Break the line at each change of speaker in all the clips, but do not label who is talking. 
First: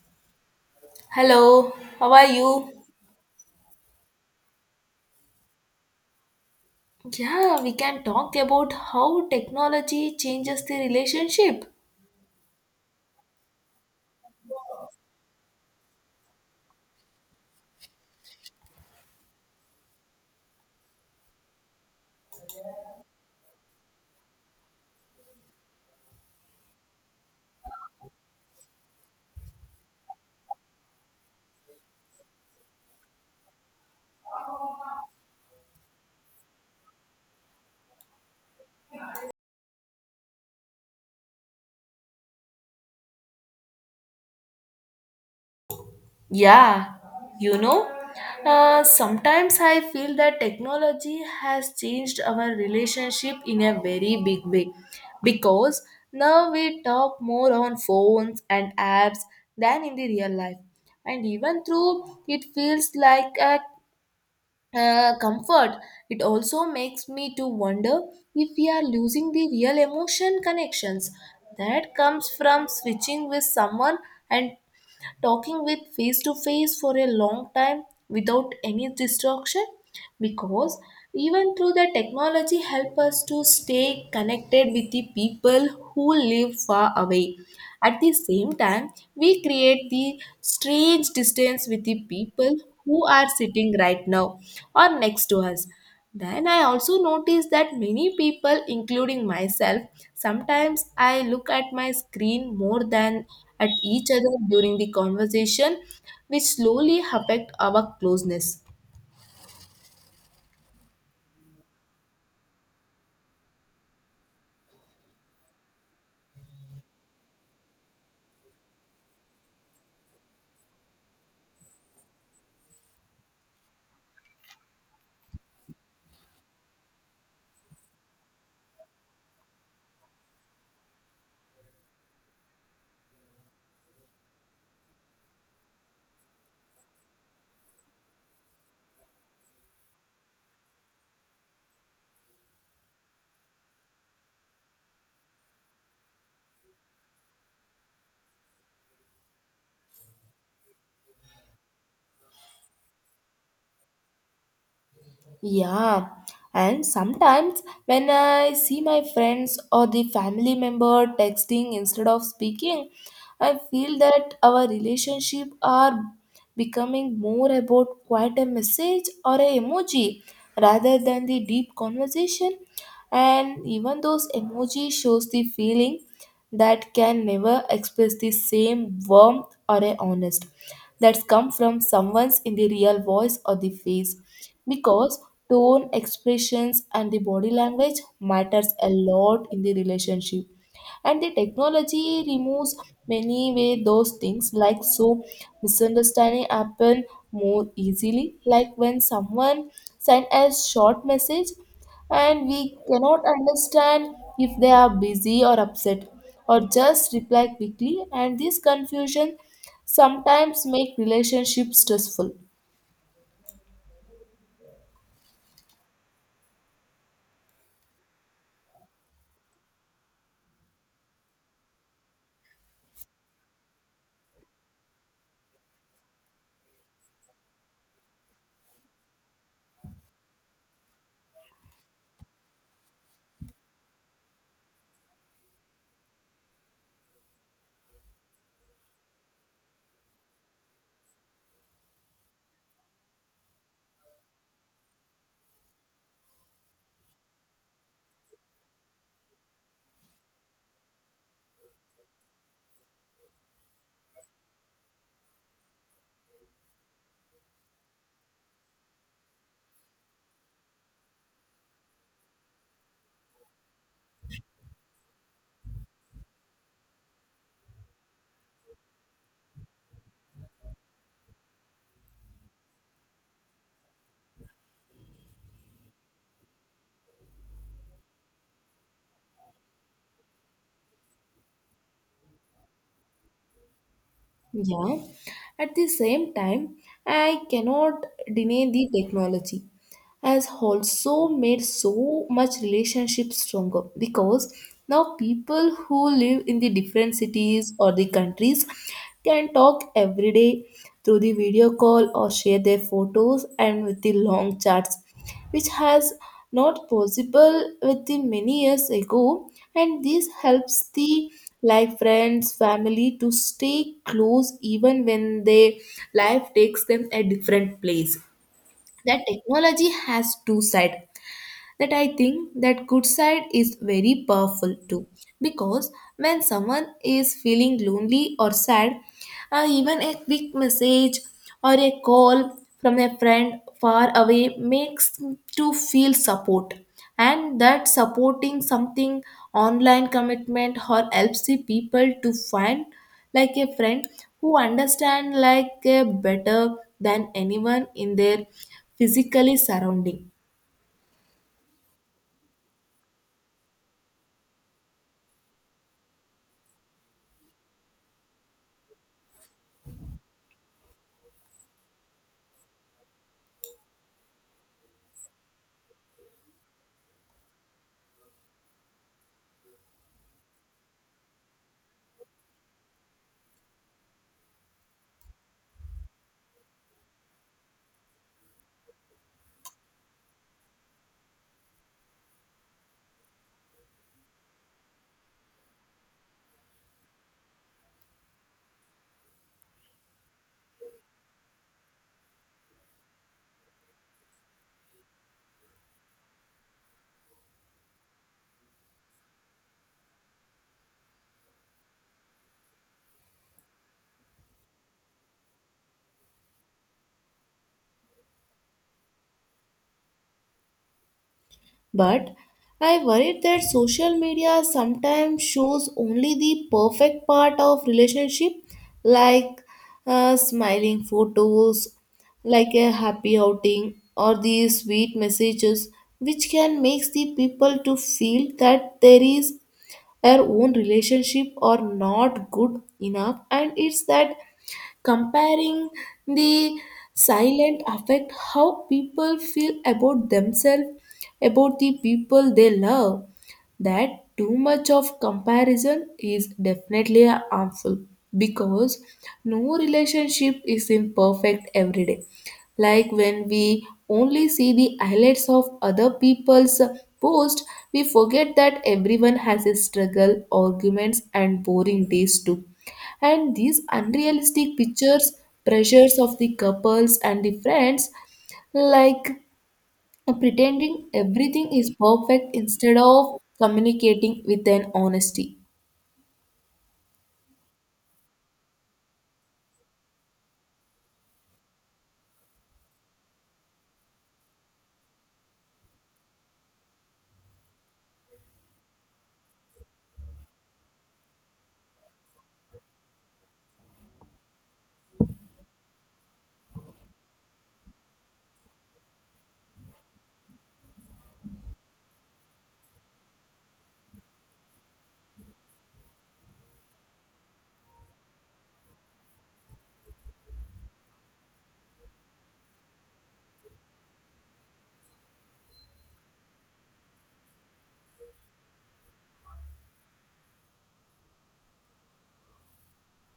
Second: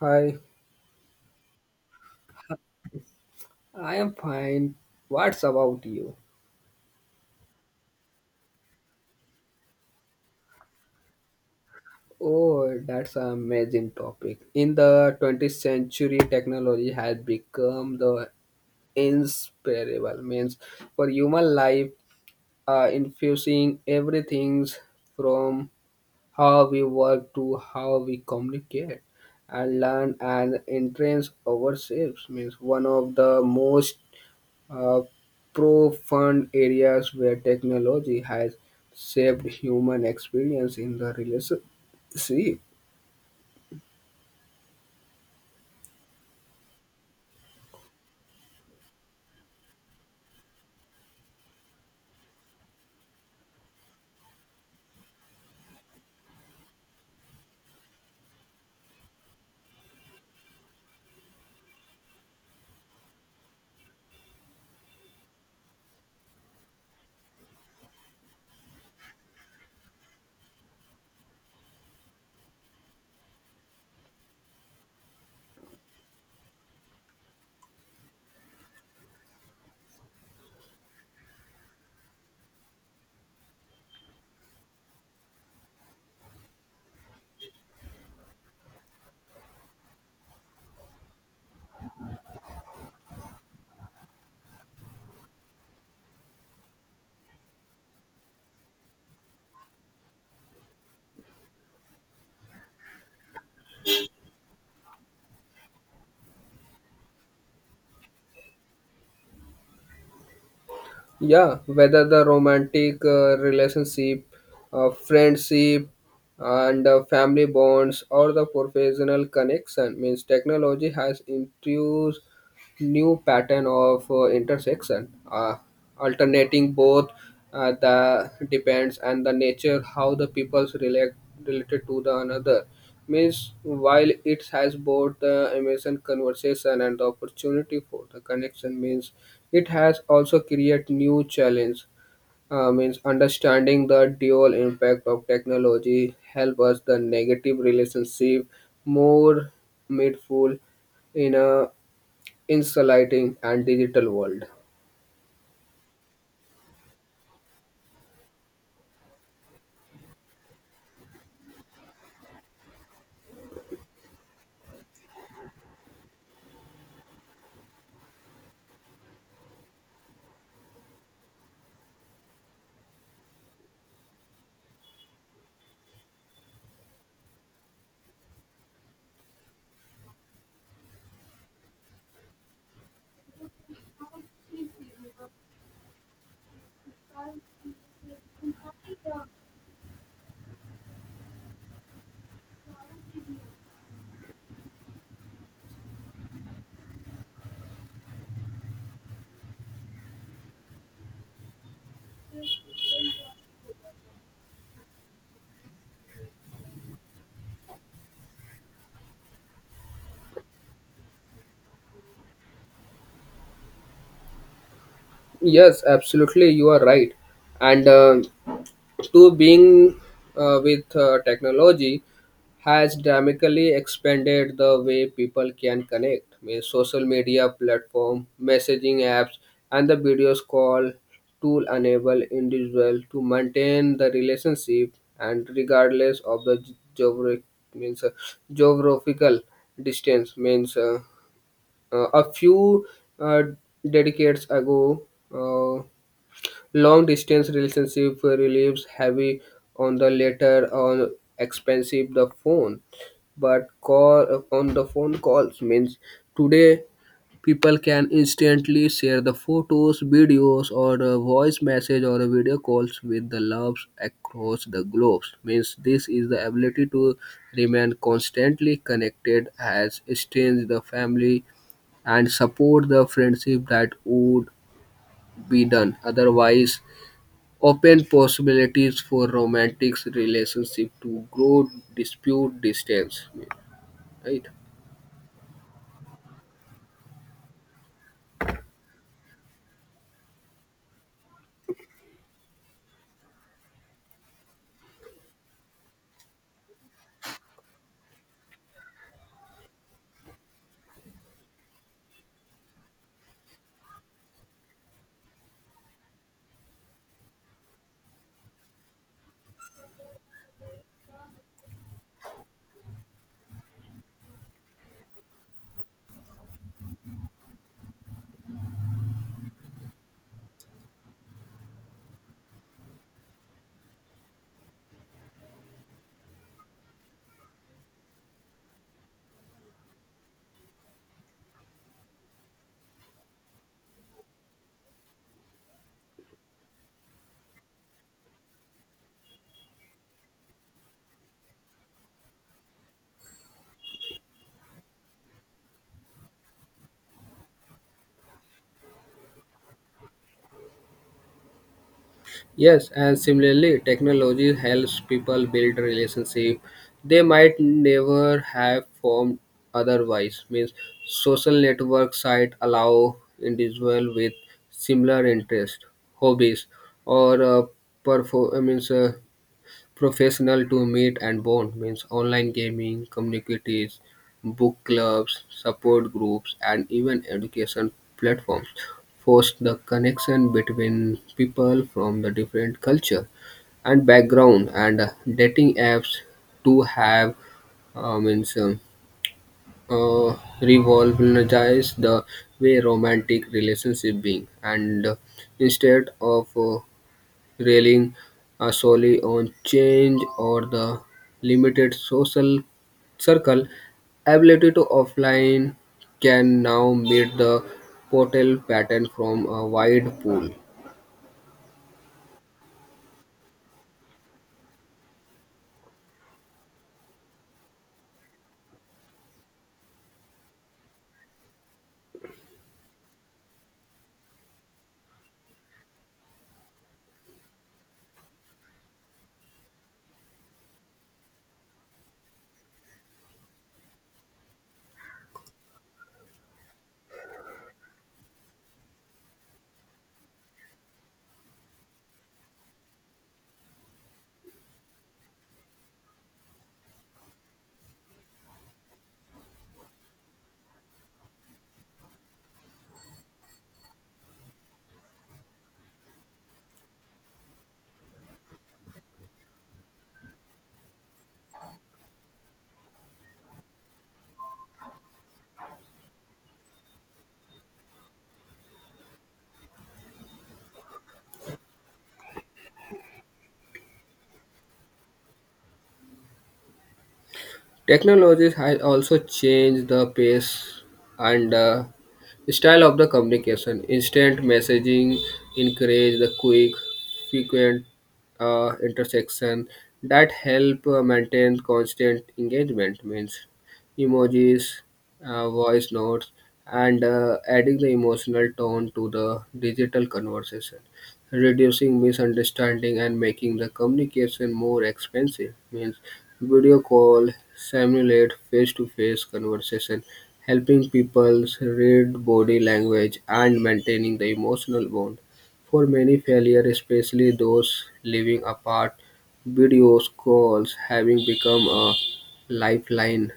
Hi,
Hello, how are you?
I am fine. What's about you?
Yeah, we can talk about how technology changes the relationship.
Oh, that's an amazing topic. In the 20th century, technology has become the inseparable means for human life, infusing everything from how we work to how we communicate and learn and entrance ourselves means one of the most uh, profound areas where technology has shaped human experience in the relationship.
Yeah, you know, sometimes I feel that technology has changed our relationship in a very big way because now we talk more on phones and apps than in the real life, and even though it feels like a comfort, it also makes me to wonder if we are losing the real emotion connections that comes from switching with someone and talking with face to face for a long time without any distraction. Because even through the technology help us to stay connected with the people who live far away, at the same time we create the strange distance with the people who are sitting right now or next to us. Then I also notice that many people, including myself, sometimes I look at my screen more than at each other during the conversation, which slowly affect our closeness.
Yeah, whether the romantic relationship, friendship, and family bonds, or the professional connection, means technology has introduced new pattern of intersection, alternating both the depends and the nature how the peoples related to the another. Means, while it has both the amazing conversation and the opportunity for the connection, means it has also create new challenge. Means understanding the dual impact of technology help us the negative relationship more mindful in a insulating and digital world.
Yeah, and sometimes when I see my friends or the family member texting instead of speaking, I feel that our relationship are becoming more about quite a message or a emoji rather than the deep conversation. And even those emoji shows the feeling, that can never express the same warmth or a honest that's come from someone's in the real voice or the face. Because tone expressions and the body language matters a lot in the relationship, and the technology removes many way those things like so misunderstanding happen more easily, like when someone send a short message and we cannot understand if they are busy or upset or just reply quickly, and this confusion sometimes make relationships stressful.
Yes, absolutely, you are right, and. To being with technology has dramatically expanded the way people can connect. Means social media platform, messaging apps, and the videos call tool enable individual to maintain the relationship and regardless of the geographic means, geographical distance means a few uh, decades ago, uh, long-distance relationship relieves heavy on the latter on expensive the phone, but call on the phone calls means today people can instantly share the photos, videos, or a voice message or a video calls with the loves across the globe. Means this is the ability to remain constantly connected has strengthened the family and support the friendship that would be done otherwise, open possibilities for romantic relationship to grow, dispute, distance, right?
Yeah, at the same time I cannot deny the technology has also made so much relationship stronger because now people who live in the different cities or the countries can talk every day through the video call or share their photos and with the long chats, which has not possible with the many years ago. And this helps the like friends family to stay close even when their life takes them a different place. That technology has two sides, that I think that good side is very powerful too because when someone is feeling lonely or sad, even a quick message or a call from a friend far away makes to feel support. And that supporting something online commitment or helps the people to find like a friend who understand like a better than anyone in their physically surrounding.
Yes, and similarly, technology helps people build relationship they might never have formed otherwise. Means social network site allow individual with similar interest, hobbies, or perform. I mean, uh, professional to meet and bond means online gaming communities, book clubs, support groups, and even education platforms force the connection between people from the different culture and background. And dating apps to have means uh, revolutionize the way romantic relationship being and, instead of relying solely on change or the limited social circle, ability to offline can now meet the portal pattern from a wide pool.
But I worried that social media sometimes shows only the perfect part of relationship, like smiling photos, like a happy outing, or the sweet messages, which can make the people to feel that there is their own relationship or not good enough, and it's that comparing the silent affect how people feel about themselves about the people they love. That too much of comparison is definitely harmful because no relationship is imperfect every day, like when we only see the highlights of other people's post, we forget that everyone has a struggle arguments and boring days too, and these unrealistic pictures pressures of the couples and the friends, like pretending everything is perfect instead of communicating with an honesty.
Technologies has also changed the pace and style of the communication. Instant messaging encourage the quick, frequent intersection that help maintain constant engagement. Means emojis, voice notes, and adding the emotional tone to the digital conversation, reducing misunderstanding and making the communication more expensive. Means video call simulate face-to-face conversation, helping people read body language and maintaining the emotional bond. For many failure, especially those living apart, video calls having become a lifeline.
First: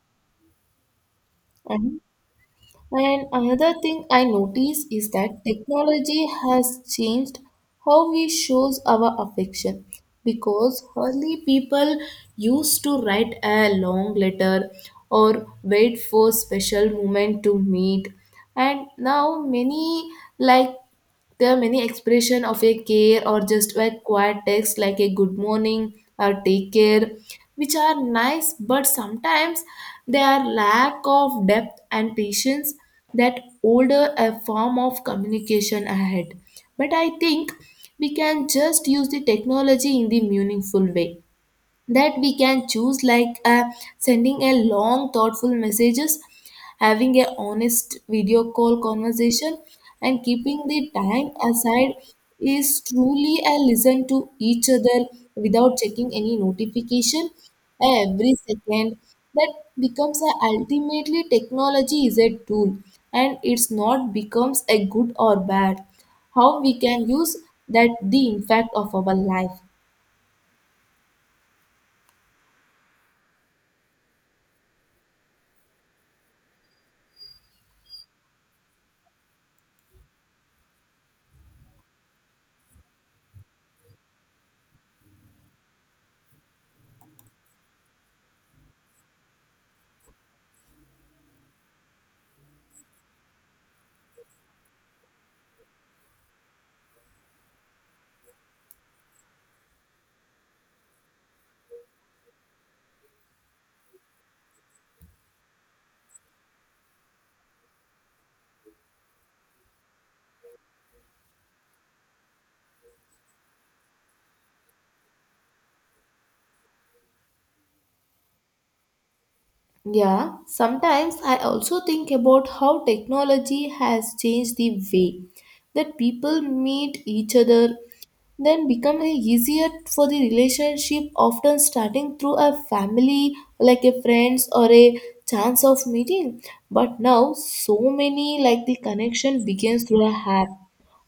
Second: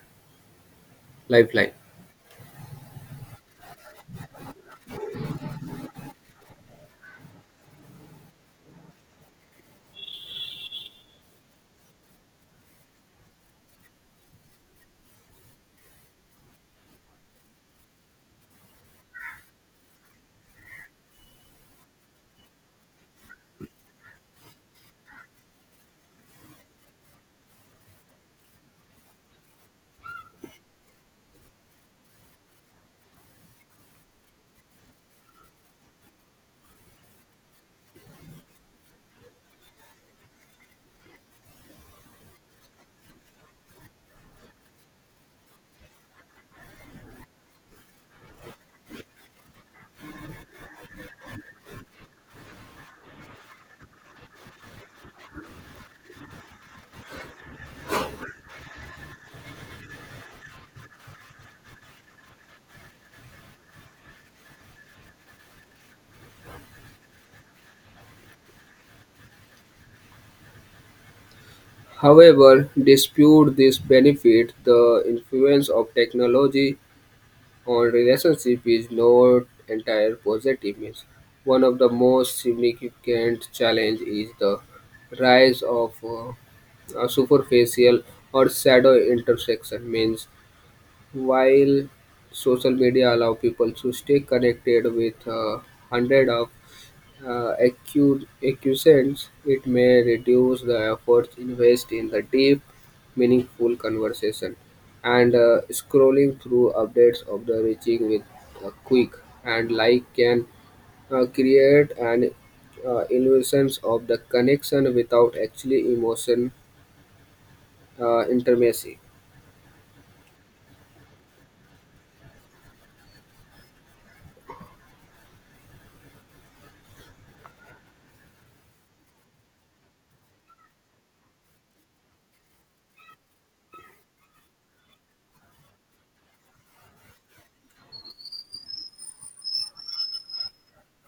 lifeline.
Mhm. And another thing I notice is that technology has changed how we shows our affection because early people used to write a long letter or wait for special moment to meet. And now many like there are many expression of a care or just a quiet text like a good morning or take care, which are nice, but sometimes they are lack of depth and patience that older a form of communication ahead. But I think we can just use the technology in the meaningful way that we can choose like sending a long thoughtful messages, having a honest video call conversation, and keeping the time aside is truly a listen to each other without checking any notification every second. That becomes a ultimately technology is a tool, and it's not becomes a good or bad how we can use that the impact of our life.
However, dispute this benefit, the influence of technology on relationship is not entire positive means. One of the most significant challenge is the rise of a superficial or shadow intersection means while social media allow people to stay connected with hundred of acquiescence, it may reduce the efforts invested in the deep, meaningful conversation and scrolling through updates of the reaching with a quick and like can create an illusion of the connection without actually emotion intimacy.
Yeah, sometimes I also think about how technology has changed the way that people meet each other, then become a easier for the relationship, often starting through a family, like a friends or a chance of meeting. But now so many like the connection begins through a app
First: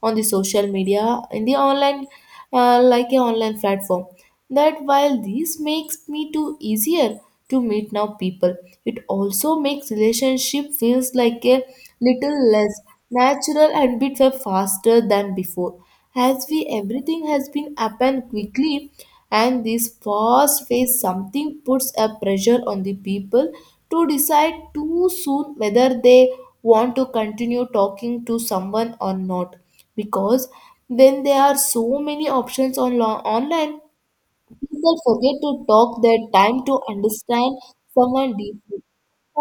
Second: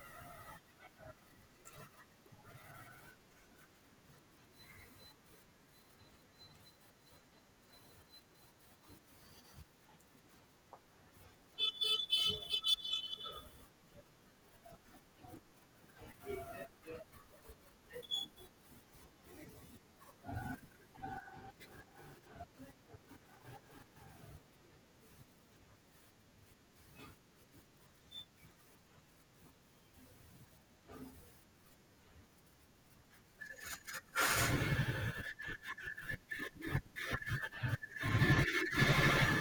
on the social media in the online, like a online platform. That while this makes me too easier to meet now people, it also makes relationship feels like a little less natural and bit faster than before, as we everything has been happened quickly. And this fast phase something puts a pressure on the people to decide too soon whether they want to continue talking to someone or not, because when there are so many options on online, people forget to talk their time to understand someone deeply,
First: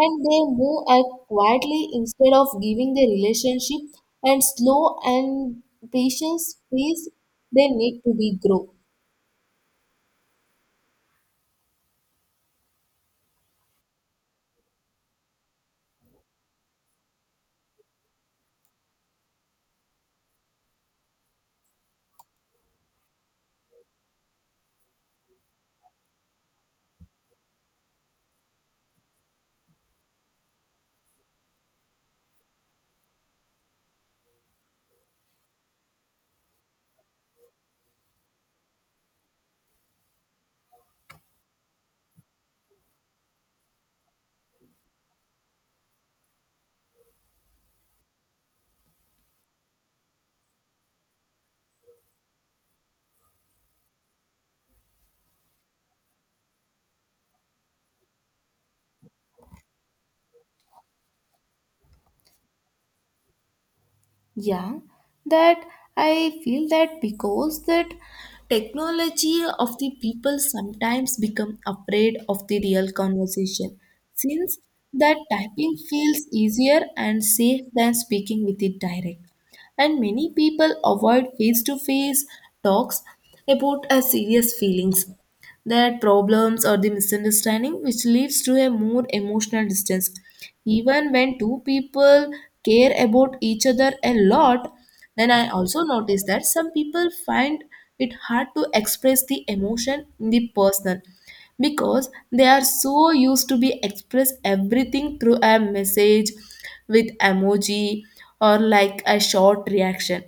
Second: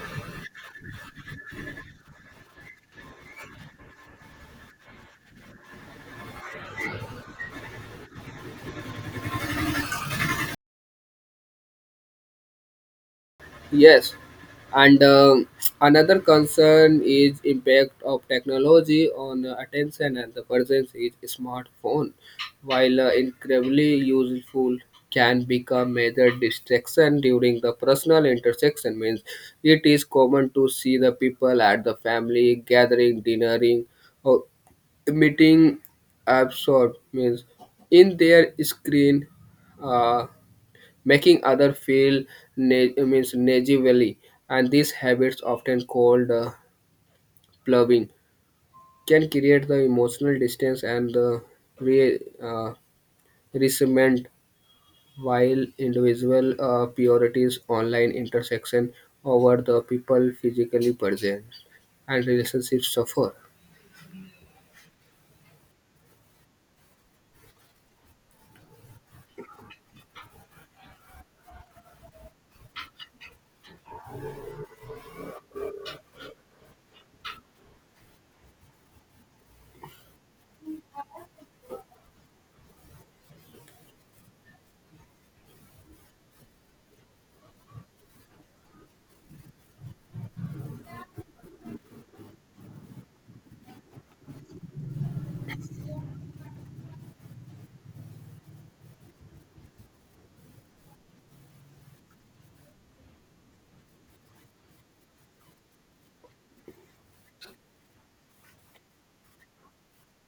and they move act quietly instead of giving the relationship and slow and patient space they need to be grow.
Yes, and another concern is impact of technology on attention and the presence is smartphone. While incredibly useful, can become major distraction during the personal intersection. Means it is common to see the people at the family gathering, dinnering, or meeting absorbed means in their screen. Uh, Making other feel means negatively, and these habits often called plugging can create the emotional distance and the re- uh, resentment while individual purities online intersection over the people physically present and relationships suffer.
Yeah, that I feel that because that technology of the people sometimes become afraid of the real conversation, since that typing feels easier and safe than speaking with it direct, and many people avoid face to face talks about a serious feelings, their problems or the misunderstanding, which leads to a more emotional distance. Even when two people care about each other a lot, then I also notice that some people find it hard to express the emotion in the person because they are so used to be express everything through a message with emoji or like a short reaction.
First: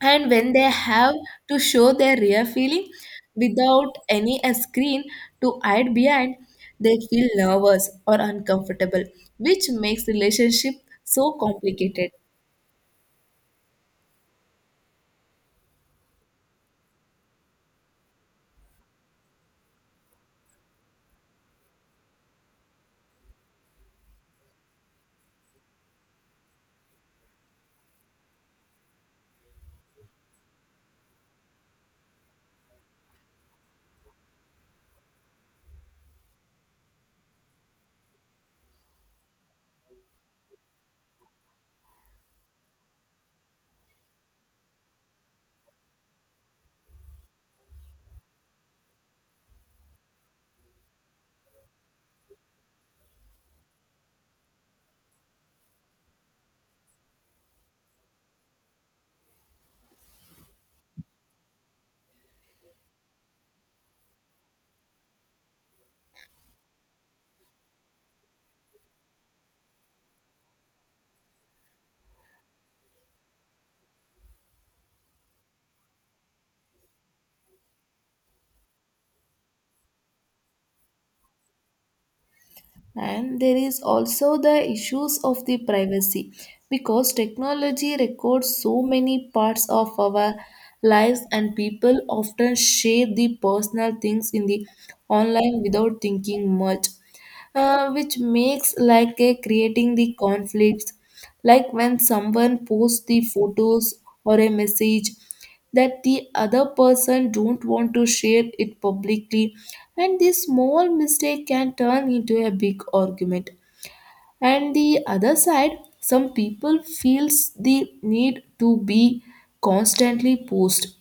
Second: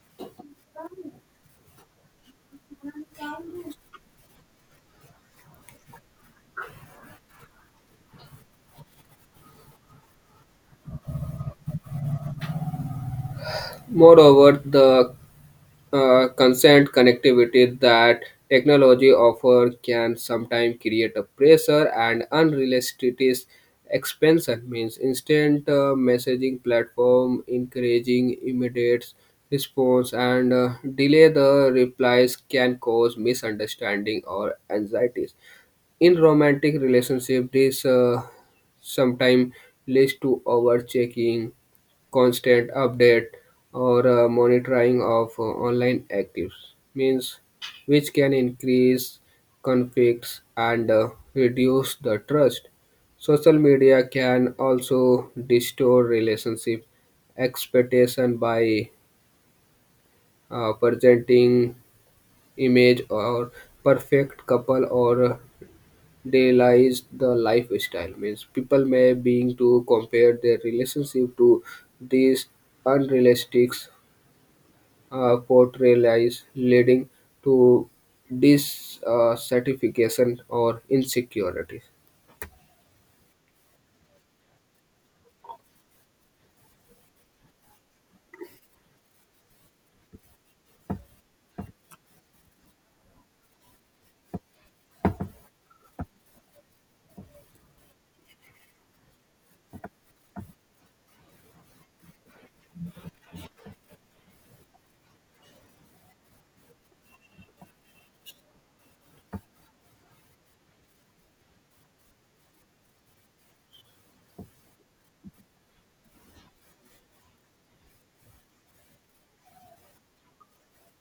And when they have to show their real feeling without any a screen to hide behind, they feel nervous or uncomfortable, which makes relationship so complicated.
Moreover, the consent connectivity that technology offer can sometimes create a pressure and unrealistic expansion means instant messaging platform encouraging immediate response and delay the replies can cause misunderstanding or anxieties in romantic relationship. This sometimes leads to overchecking, constant update, or monitoring of online actives. Means which can increase conflicts and reduce the trust. Social media can also distort relationship expectation by presenting image or perfect couple or they the lifestyle means people may being to compare their relationship to these unrealistic portrayals leading to dissatisfaction or insecurity.
And there is also the issues of the privacy, because technology records so many parts of our lives and people often share the personal things in the online without thinking much, which makes like a creating the conflicts like when someone posts the photos or a message that the other person don't want to share it publicly, and this small mistake can turn into a big argument. And the other side, some people feels the need to be constantly post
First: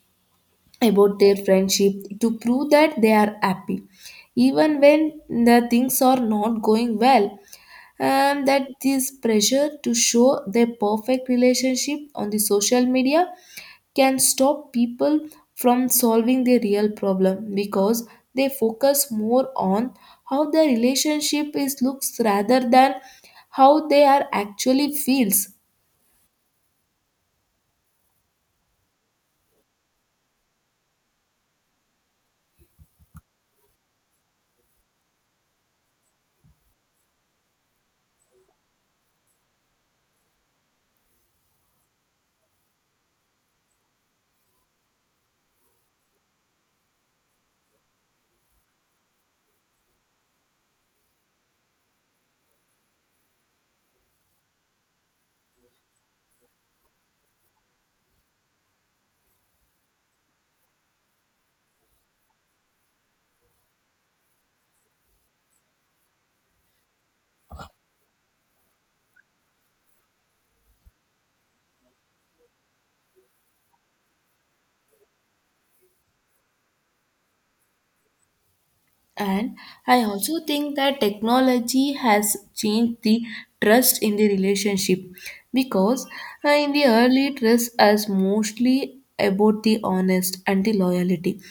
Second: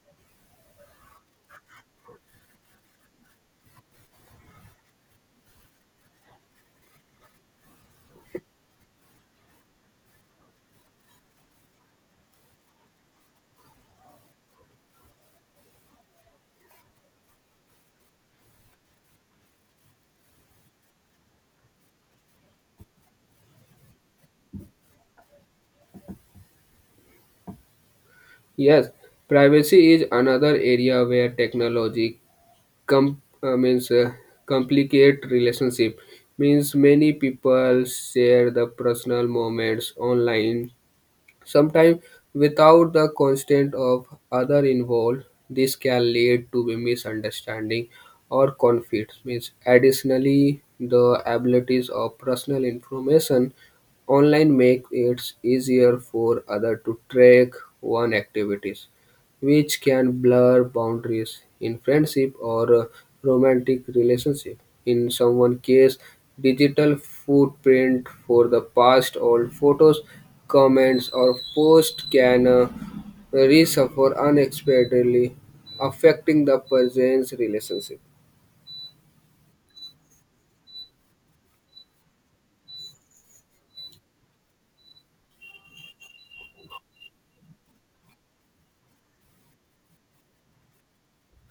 about their friendship to prove that they are happy even when the things are not going well. And that this pressure to show their perfect relationship on the social media can stop people from solving their real problem, because they focus more on how their relationship is looks rather than how they are actually feels.
Yes, privacy is another area where technology com- means complicate relationship means many people share the personal moments online. Sometimes, without the consent of other involved, this can lead to a misunderstanding or conflict. Means additionally, the abilities of personal information online make it easier for other to track one activities, which can blur boundaries in friendship or romantic relationship. In someone case, digital footprint for the past old photos, comments, or posts can resuffer unexpectedly, affecting the person's relationship.
And I also think that technology has changed the trust in the relationship, because in the early trust was mostly about the honest and the loyalty.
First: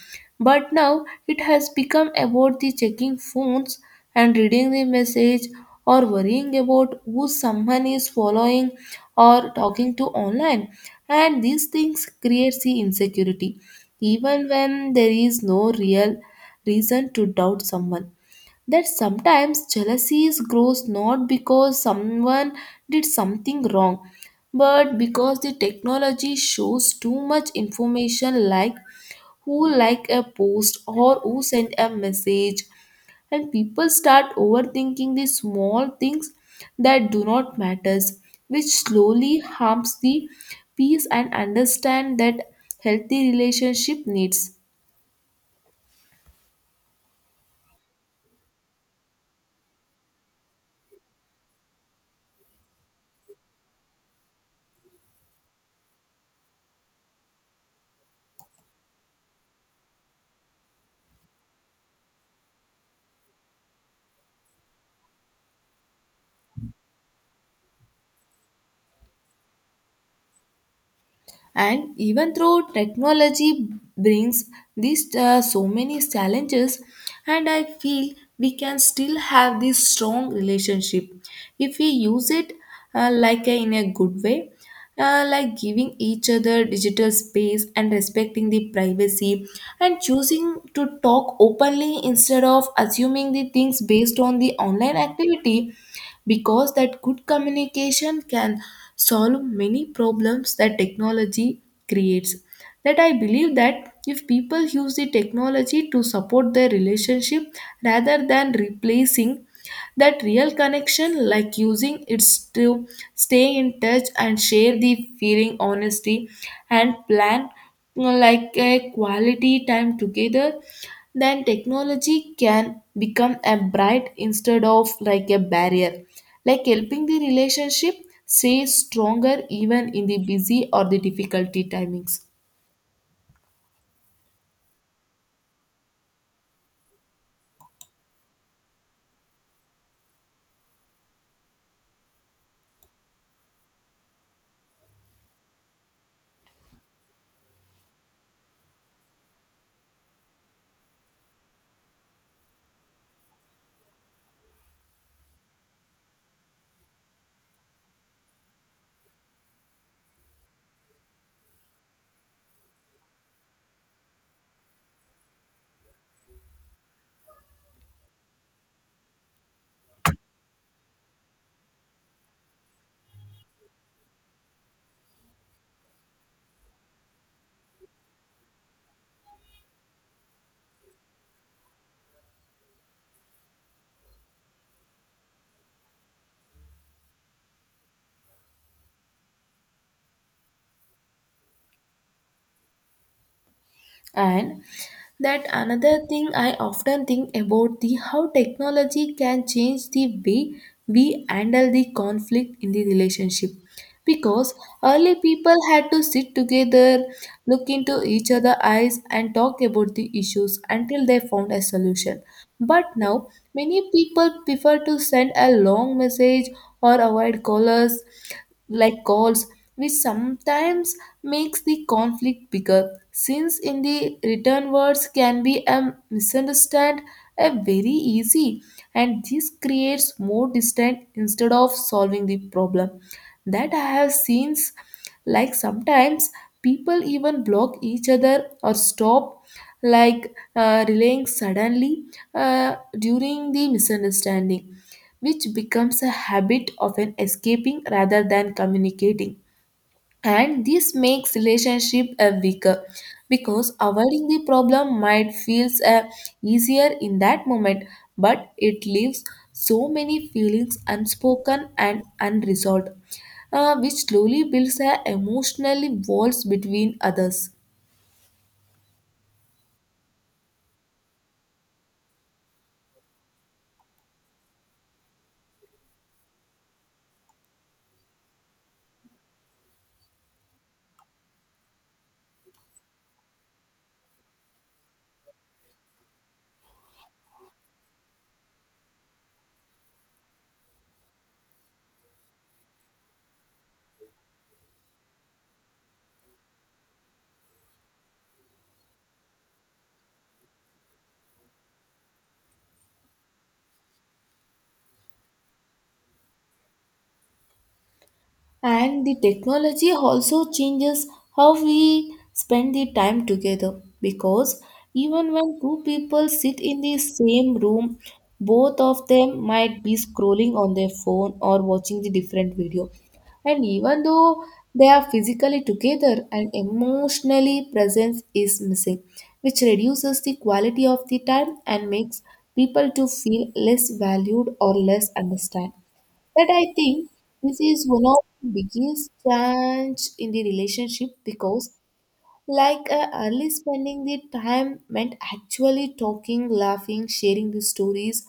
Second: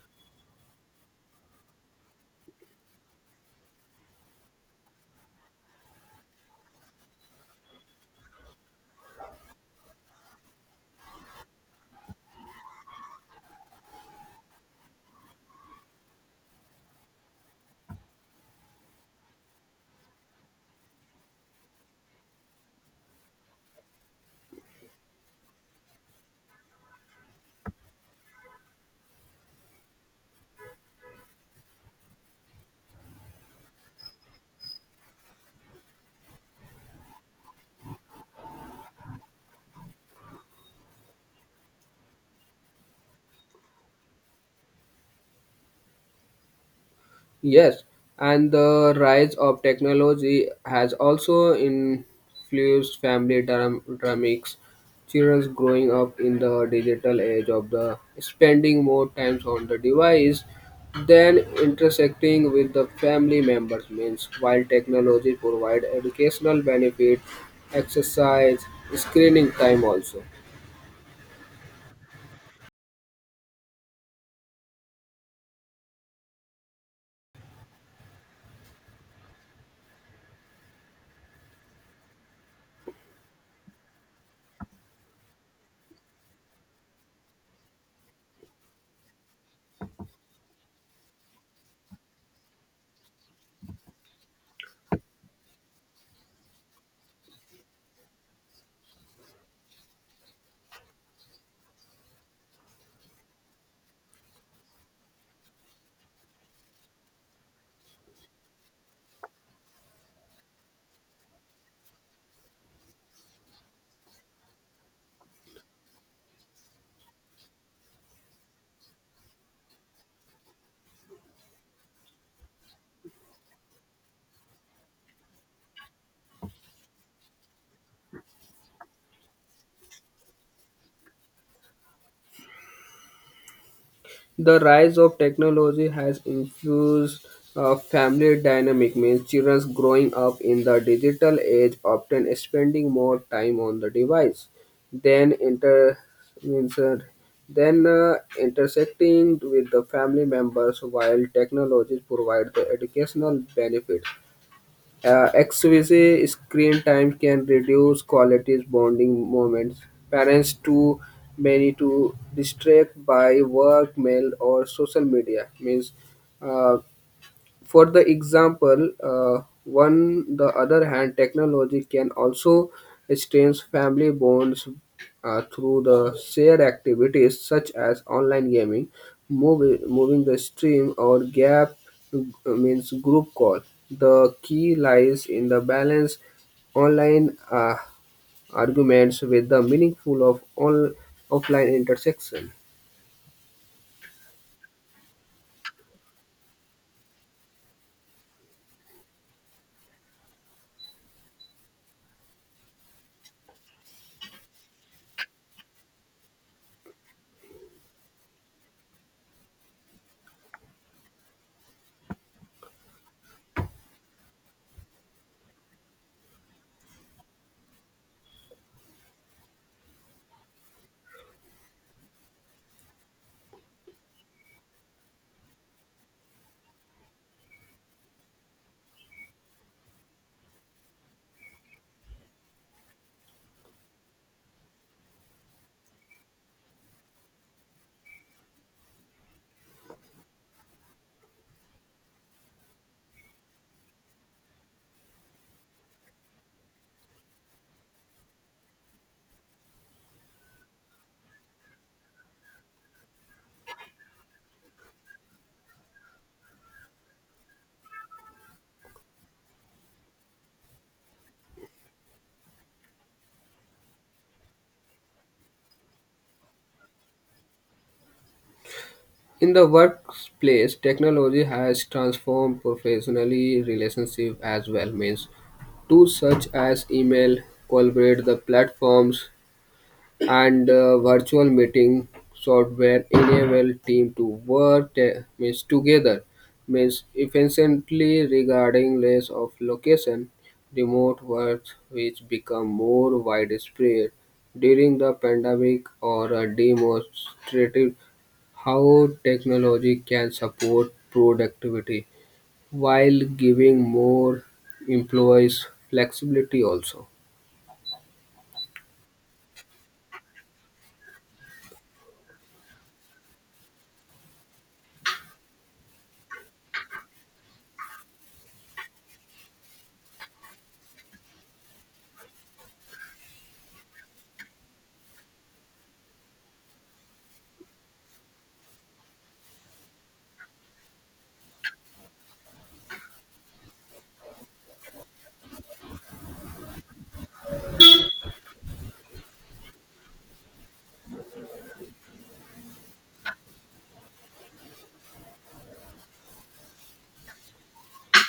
But now it has become about the checking phones and reading the message or worrying about who someone is following or talking to online. And these things creates the insecurity even when there is no real reason to doubt someone. That sometimes jealousy grows not because someone did something wrong, but because the technology shows too much information like who liked a post or who sent a message, and people start overthinking the small things that do not matters, which slowly harms the peace and understand that healthy relationship needs.
Yes, and the rise of technology has also influenced family dynamics. Children growing up in the digital age of the spending more time on the device than intersecting with the family members means while technology provide educational benefit, exercise, screening time also.
And even though technology brings these so many challenges, and I feel we can still have this strong relationship if we use it in a good way, like giving each other digital space and respecting the privacy and choosing to talk openly instead of assuming the things based on the online activity, because that good communication can solve many problems that technology creates. That I believe that if people use the technology to support their relationship rather than replacing that real connection, like using it's to stay in touch and share the feeling honesty and plan, like a quality time together, then technology can become a bright instead of like a barrier, like helping the relationship stay stronger even in the busy or the difficulty timings.
The rise of technology has infused family dynamic means children growing up in the digital age often spending more time on the device than inter means than intersecting with the family members while technologies provide the educational benefit. Excessive screen time can reduce quality bonding moments. Parents too many to distract by work, mail, or social media means. Uh, for the example, one the other hand, technology can also strain family bonds through the shared activities such as online gaming, movie, moving the stream or gap, means group call. The key lies in the balance online arguments with the meaningful of all offline intersection.
And that another thing I often think about the how technology can change the way we handle the conflict in the relationship because early people had to sit together look into each other eyes and talk about the issues until they found a solution. But now many people prefer to send a long message or avoid callers like calls, which sometimes makes the conflict bigger since in the written words can be a misunderstand a very easy, and this creates more distance instead of solving the problem. That I have seen, like sometimes people even block each other or stop, like relaying suddenly, uh, during the misunderstanding, which becomes a habit of an escaping rather than communicating. And this makes relationship a weaker because avoiding the problem might feels easier in that moment, but it leaves so many feelings unspoken and unresolved, which slowly builds a emotional walls between others.
In the workplace, technology has transformed professionally relationships as well. Means tools such as email, collaborate the platforms, and virtual meeting software enable team to work te- means together means efficiently regarding less of location. Remote work, which become more widespread during the pandemic or a demonstrative how technology can support productivity while giving more employees flexibility also.
And the technology also changes how we spend the time together, because even when two people sit in the same room, both of them might be scrolling on their phone or watching the different video. And even though they are physically together and emotionally presence is missing, which reduces the quality of the time and makes people to feel less valued or less understand. But I think this is one of the biggest change in the relationship because like early spending the time meant actually talking, laughing, sharing the stories,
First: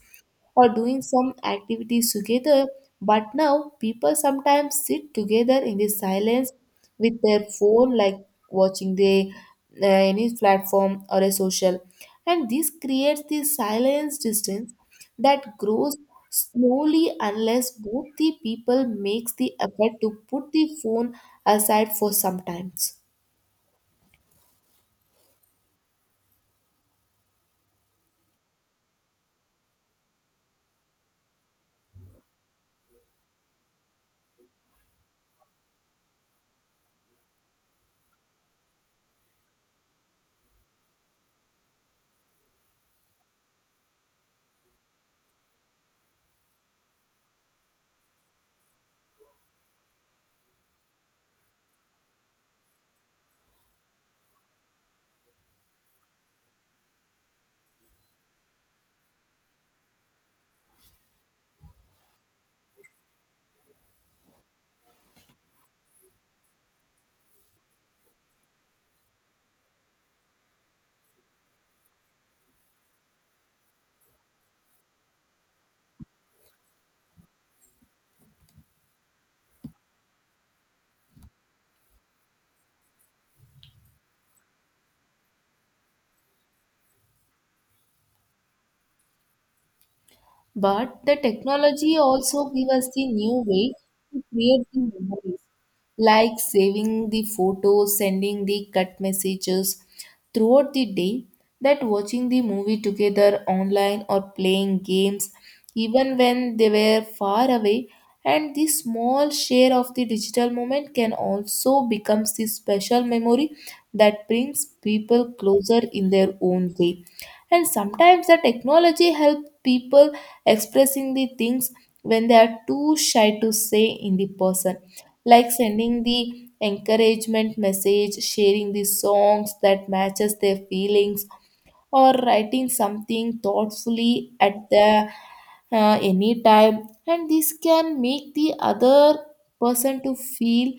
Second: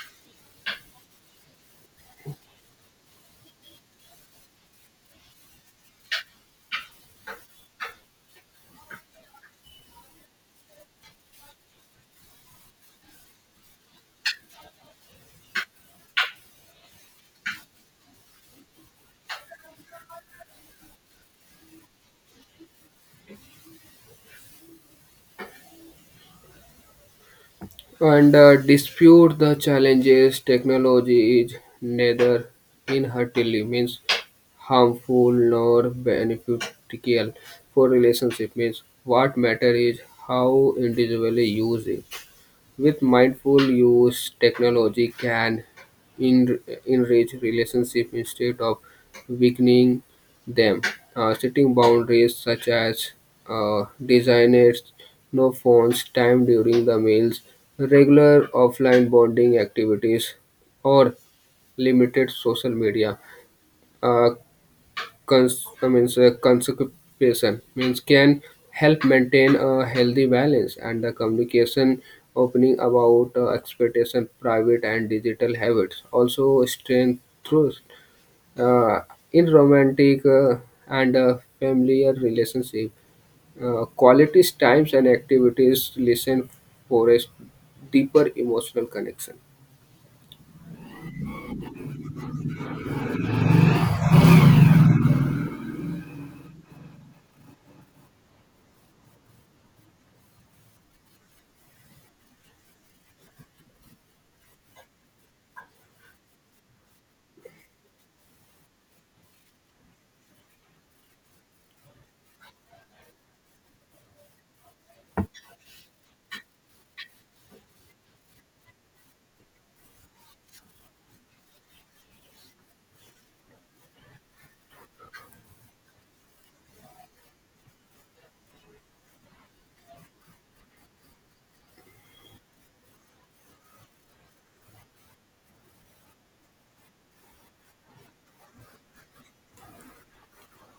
or doing some activities together. But now people sometimes sit together in the silence with their phone, like watching the any platform or a social, and this creates the silence distance that grows slowly unless both the people makes the effort to put the phone aside for some times.
And, dispute the challenges, technology is neither inherently means harmful nor beneficial for relationship means what matter is how individually use it. With mindful use, technology can en- enrich relationships instead of weakening them. Setting boundaries such as designers, no phones, time during the meals, regular offline bonding activities, or limited social media uh, cons- I means conservation means can help maintain a healthy balance and the communication opening about expectation private and digital habits also strength through uh, in romantic and familiar relationship. Qualities times and activities listen for a deeper emotional connection.
But the technology also gives us the new way to create the memory, like saving the photos, sending the cut messages throughout the day, that watching the movie together online or playing games, even when they were far away. And the small share of the digital moment can also become the special memory that brings people closer in their own way. And sometimes the technology helps people expressing the things when they are too shy to say in the person, like sending the encouragement message sharing the songs that matches their feelings or writing something thoughtfully at the any time, and this can make the other person to feel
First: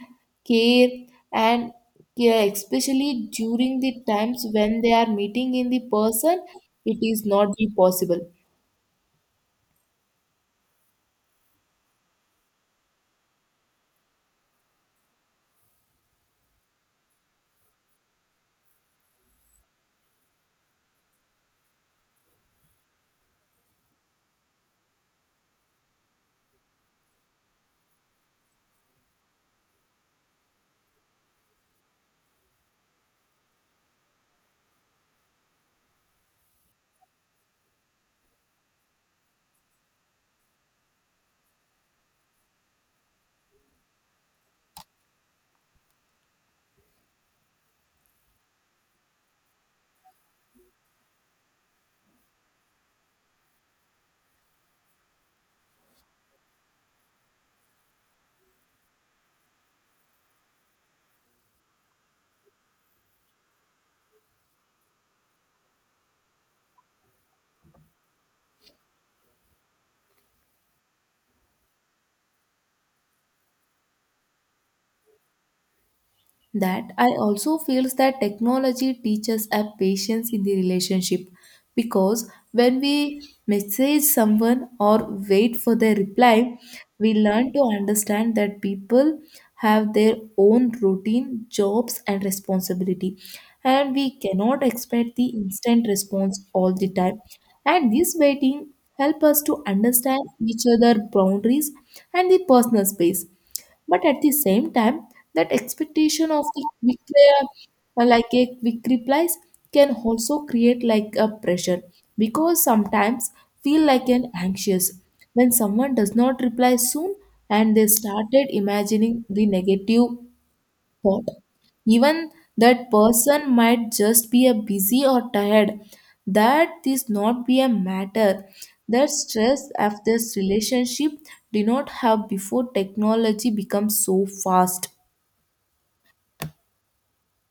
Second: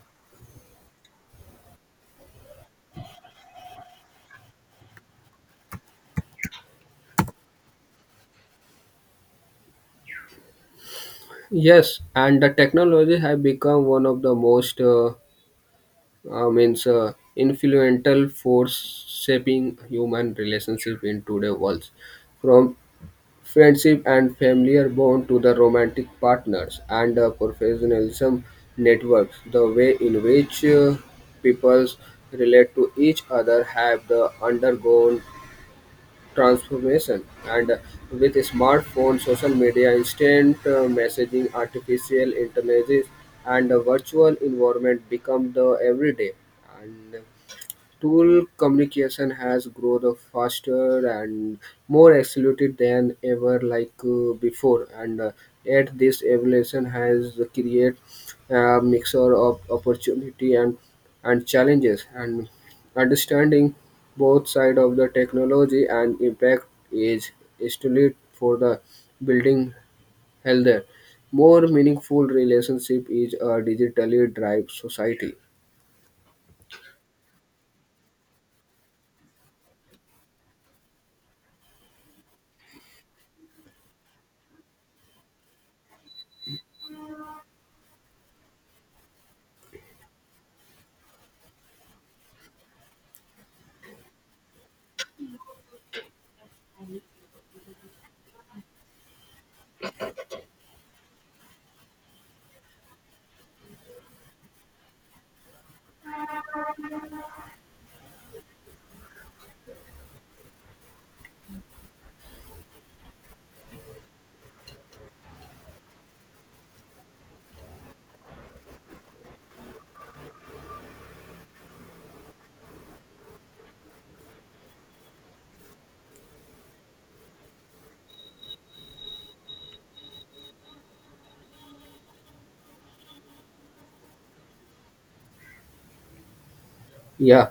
care and care especially during the times when they are meeting in the person it is not be possible.
Yes, and the technology have become one of the most means influential force shaping human relationship in today's world, from friendship and familiar bond to the romantic partners and professionalism networks. The way in which peoples relate to each other have the undergone transformation. And, with smartphones, social media, instant messaging, artificial intelligence, and a virtual environment become the everyday and tool, communication has grown faster and more accelerated than ever, like before. And, yet, this evolution has created a mixture of opportunity and challenges. And understanding both sides of the technology and impact is essential for the building healthier, more meaningful relationship is a digitally driven society.
That I also feels that technology teaches a patience in the relationship, because when we message someone or wait for their reply we learn to understand that people have their own routine jobs and responsibility, and we cannot expect the instant response all the time. And this waiting help us to understand each other boundaries and the personal space. But at the same time that expectation of the quick, like a quick replies, can also create like a pressure because sometimes feel like an anxious when someone does not reply soon, and they started imagining the negative thought. Even that person might just be a busy or tired. That is not be a matter. That stress of this relationship did not have before technology becomes so fast.
Yeah,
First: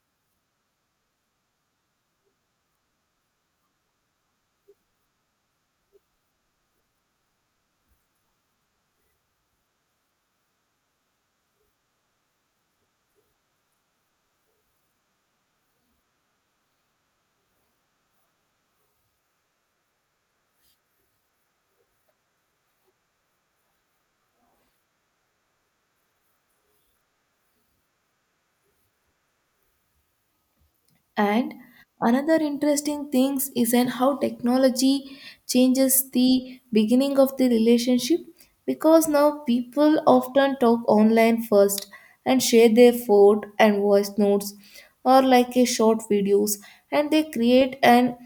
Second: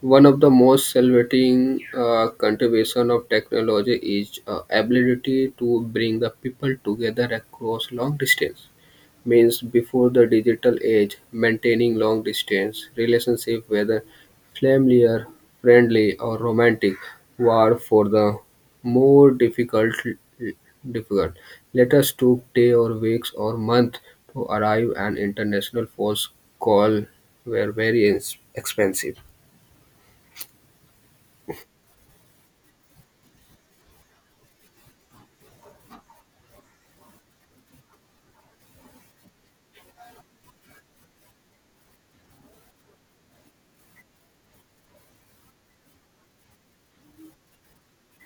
one of the most celebrating contribution of technology is ability to bring the people together across long distance. Means before the digital age, maintaining long distance relationship, whether familiar, friendly, or romantic, were for the more difficult. Letters took day or weeks or month to arrive, and international phone call were very expensive.
And another interesting thing is in how technology changes the beginning of the relationship, because now people often talk online first and share their photo and voice notes or like a short videos, and they create an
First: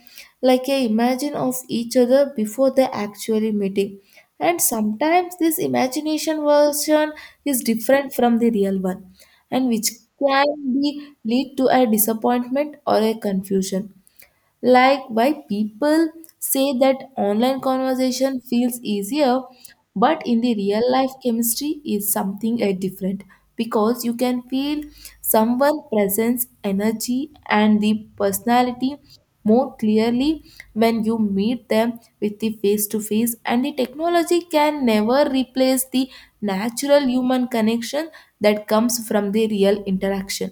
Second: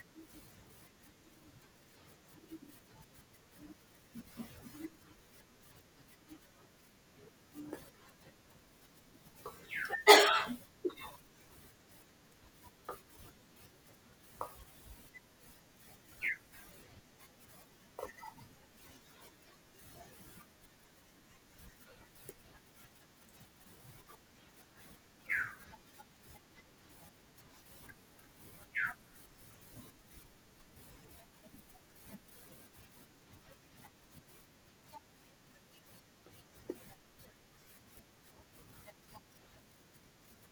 like a imagine of each other before they actually meeting. And sometimes this imagination version is different from the real one, and which can be lead to a disappointment or a confusion, like why people say that online conversation feels easier but in the real life chemistry is something different, because you can feel someone presence energy and the personality more clearly when you meet them with the face to face, and the technology can never replace the natural human connection that comes from the real interaction.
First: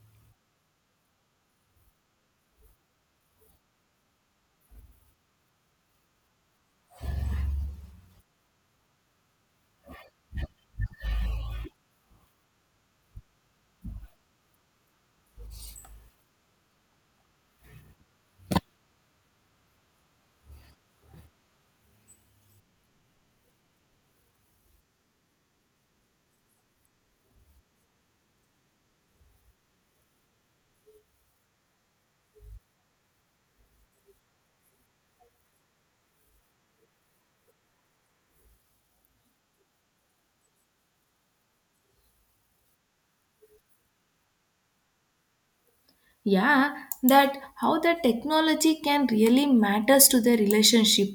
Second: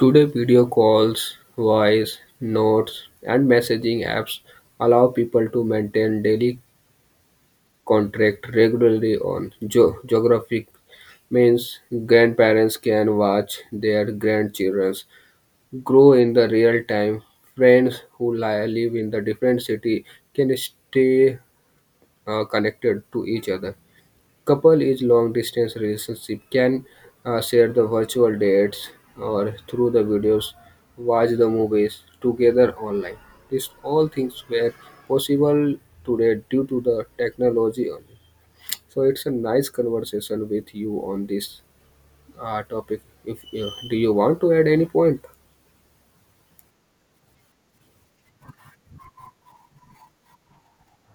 Today, video calls, voice notes, and messaging apps allow people to maintain daily contact regularly on geographic means grandparents can watch their grandchildren grow in the real time. Friends who live in the different city can stay connected to each other. Couple is long distance relationship can share the virtual dates or through the videos, watch the movies together online. These all things were possible today due to the technology only. So it's a nice conversation with you on this topic. If you, do you want to add any point?
Yeah, that how the technology can really matters to the relationship,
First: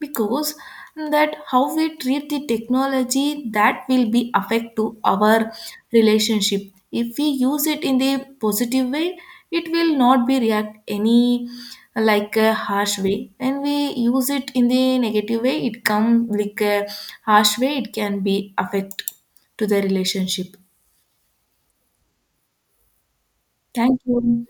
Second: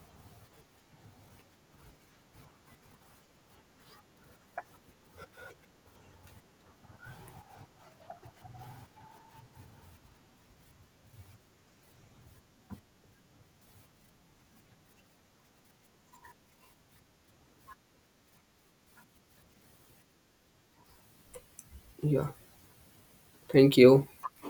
because that how we treat the technology that will be affect to our relationship. If we use it in the positive way it will not be react any like a harsh way, and we use it in the negative way it come like a harsh way it can be affect to the relationship.
Yeah. Thank
Thank
you.
you.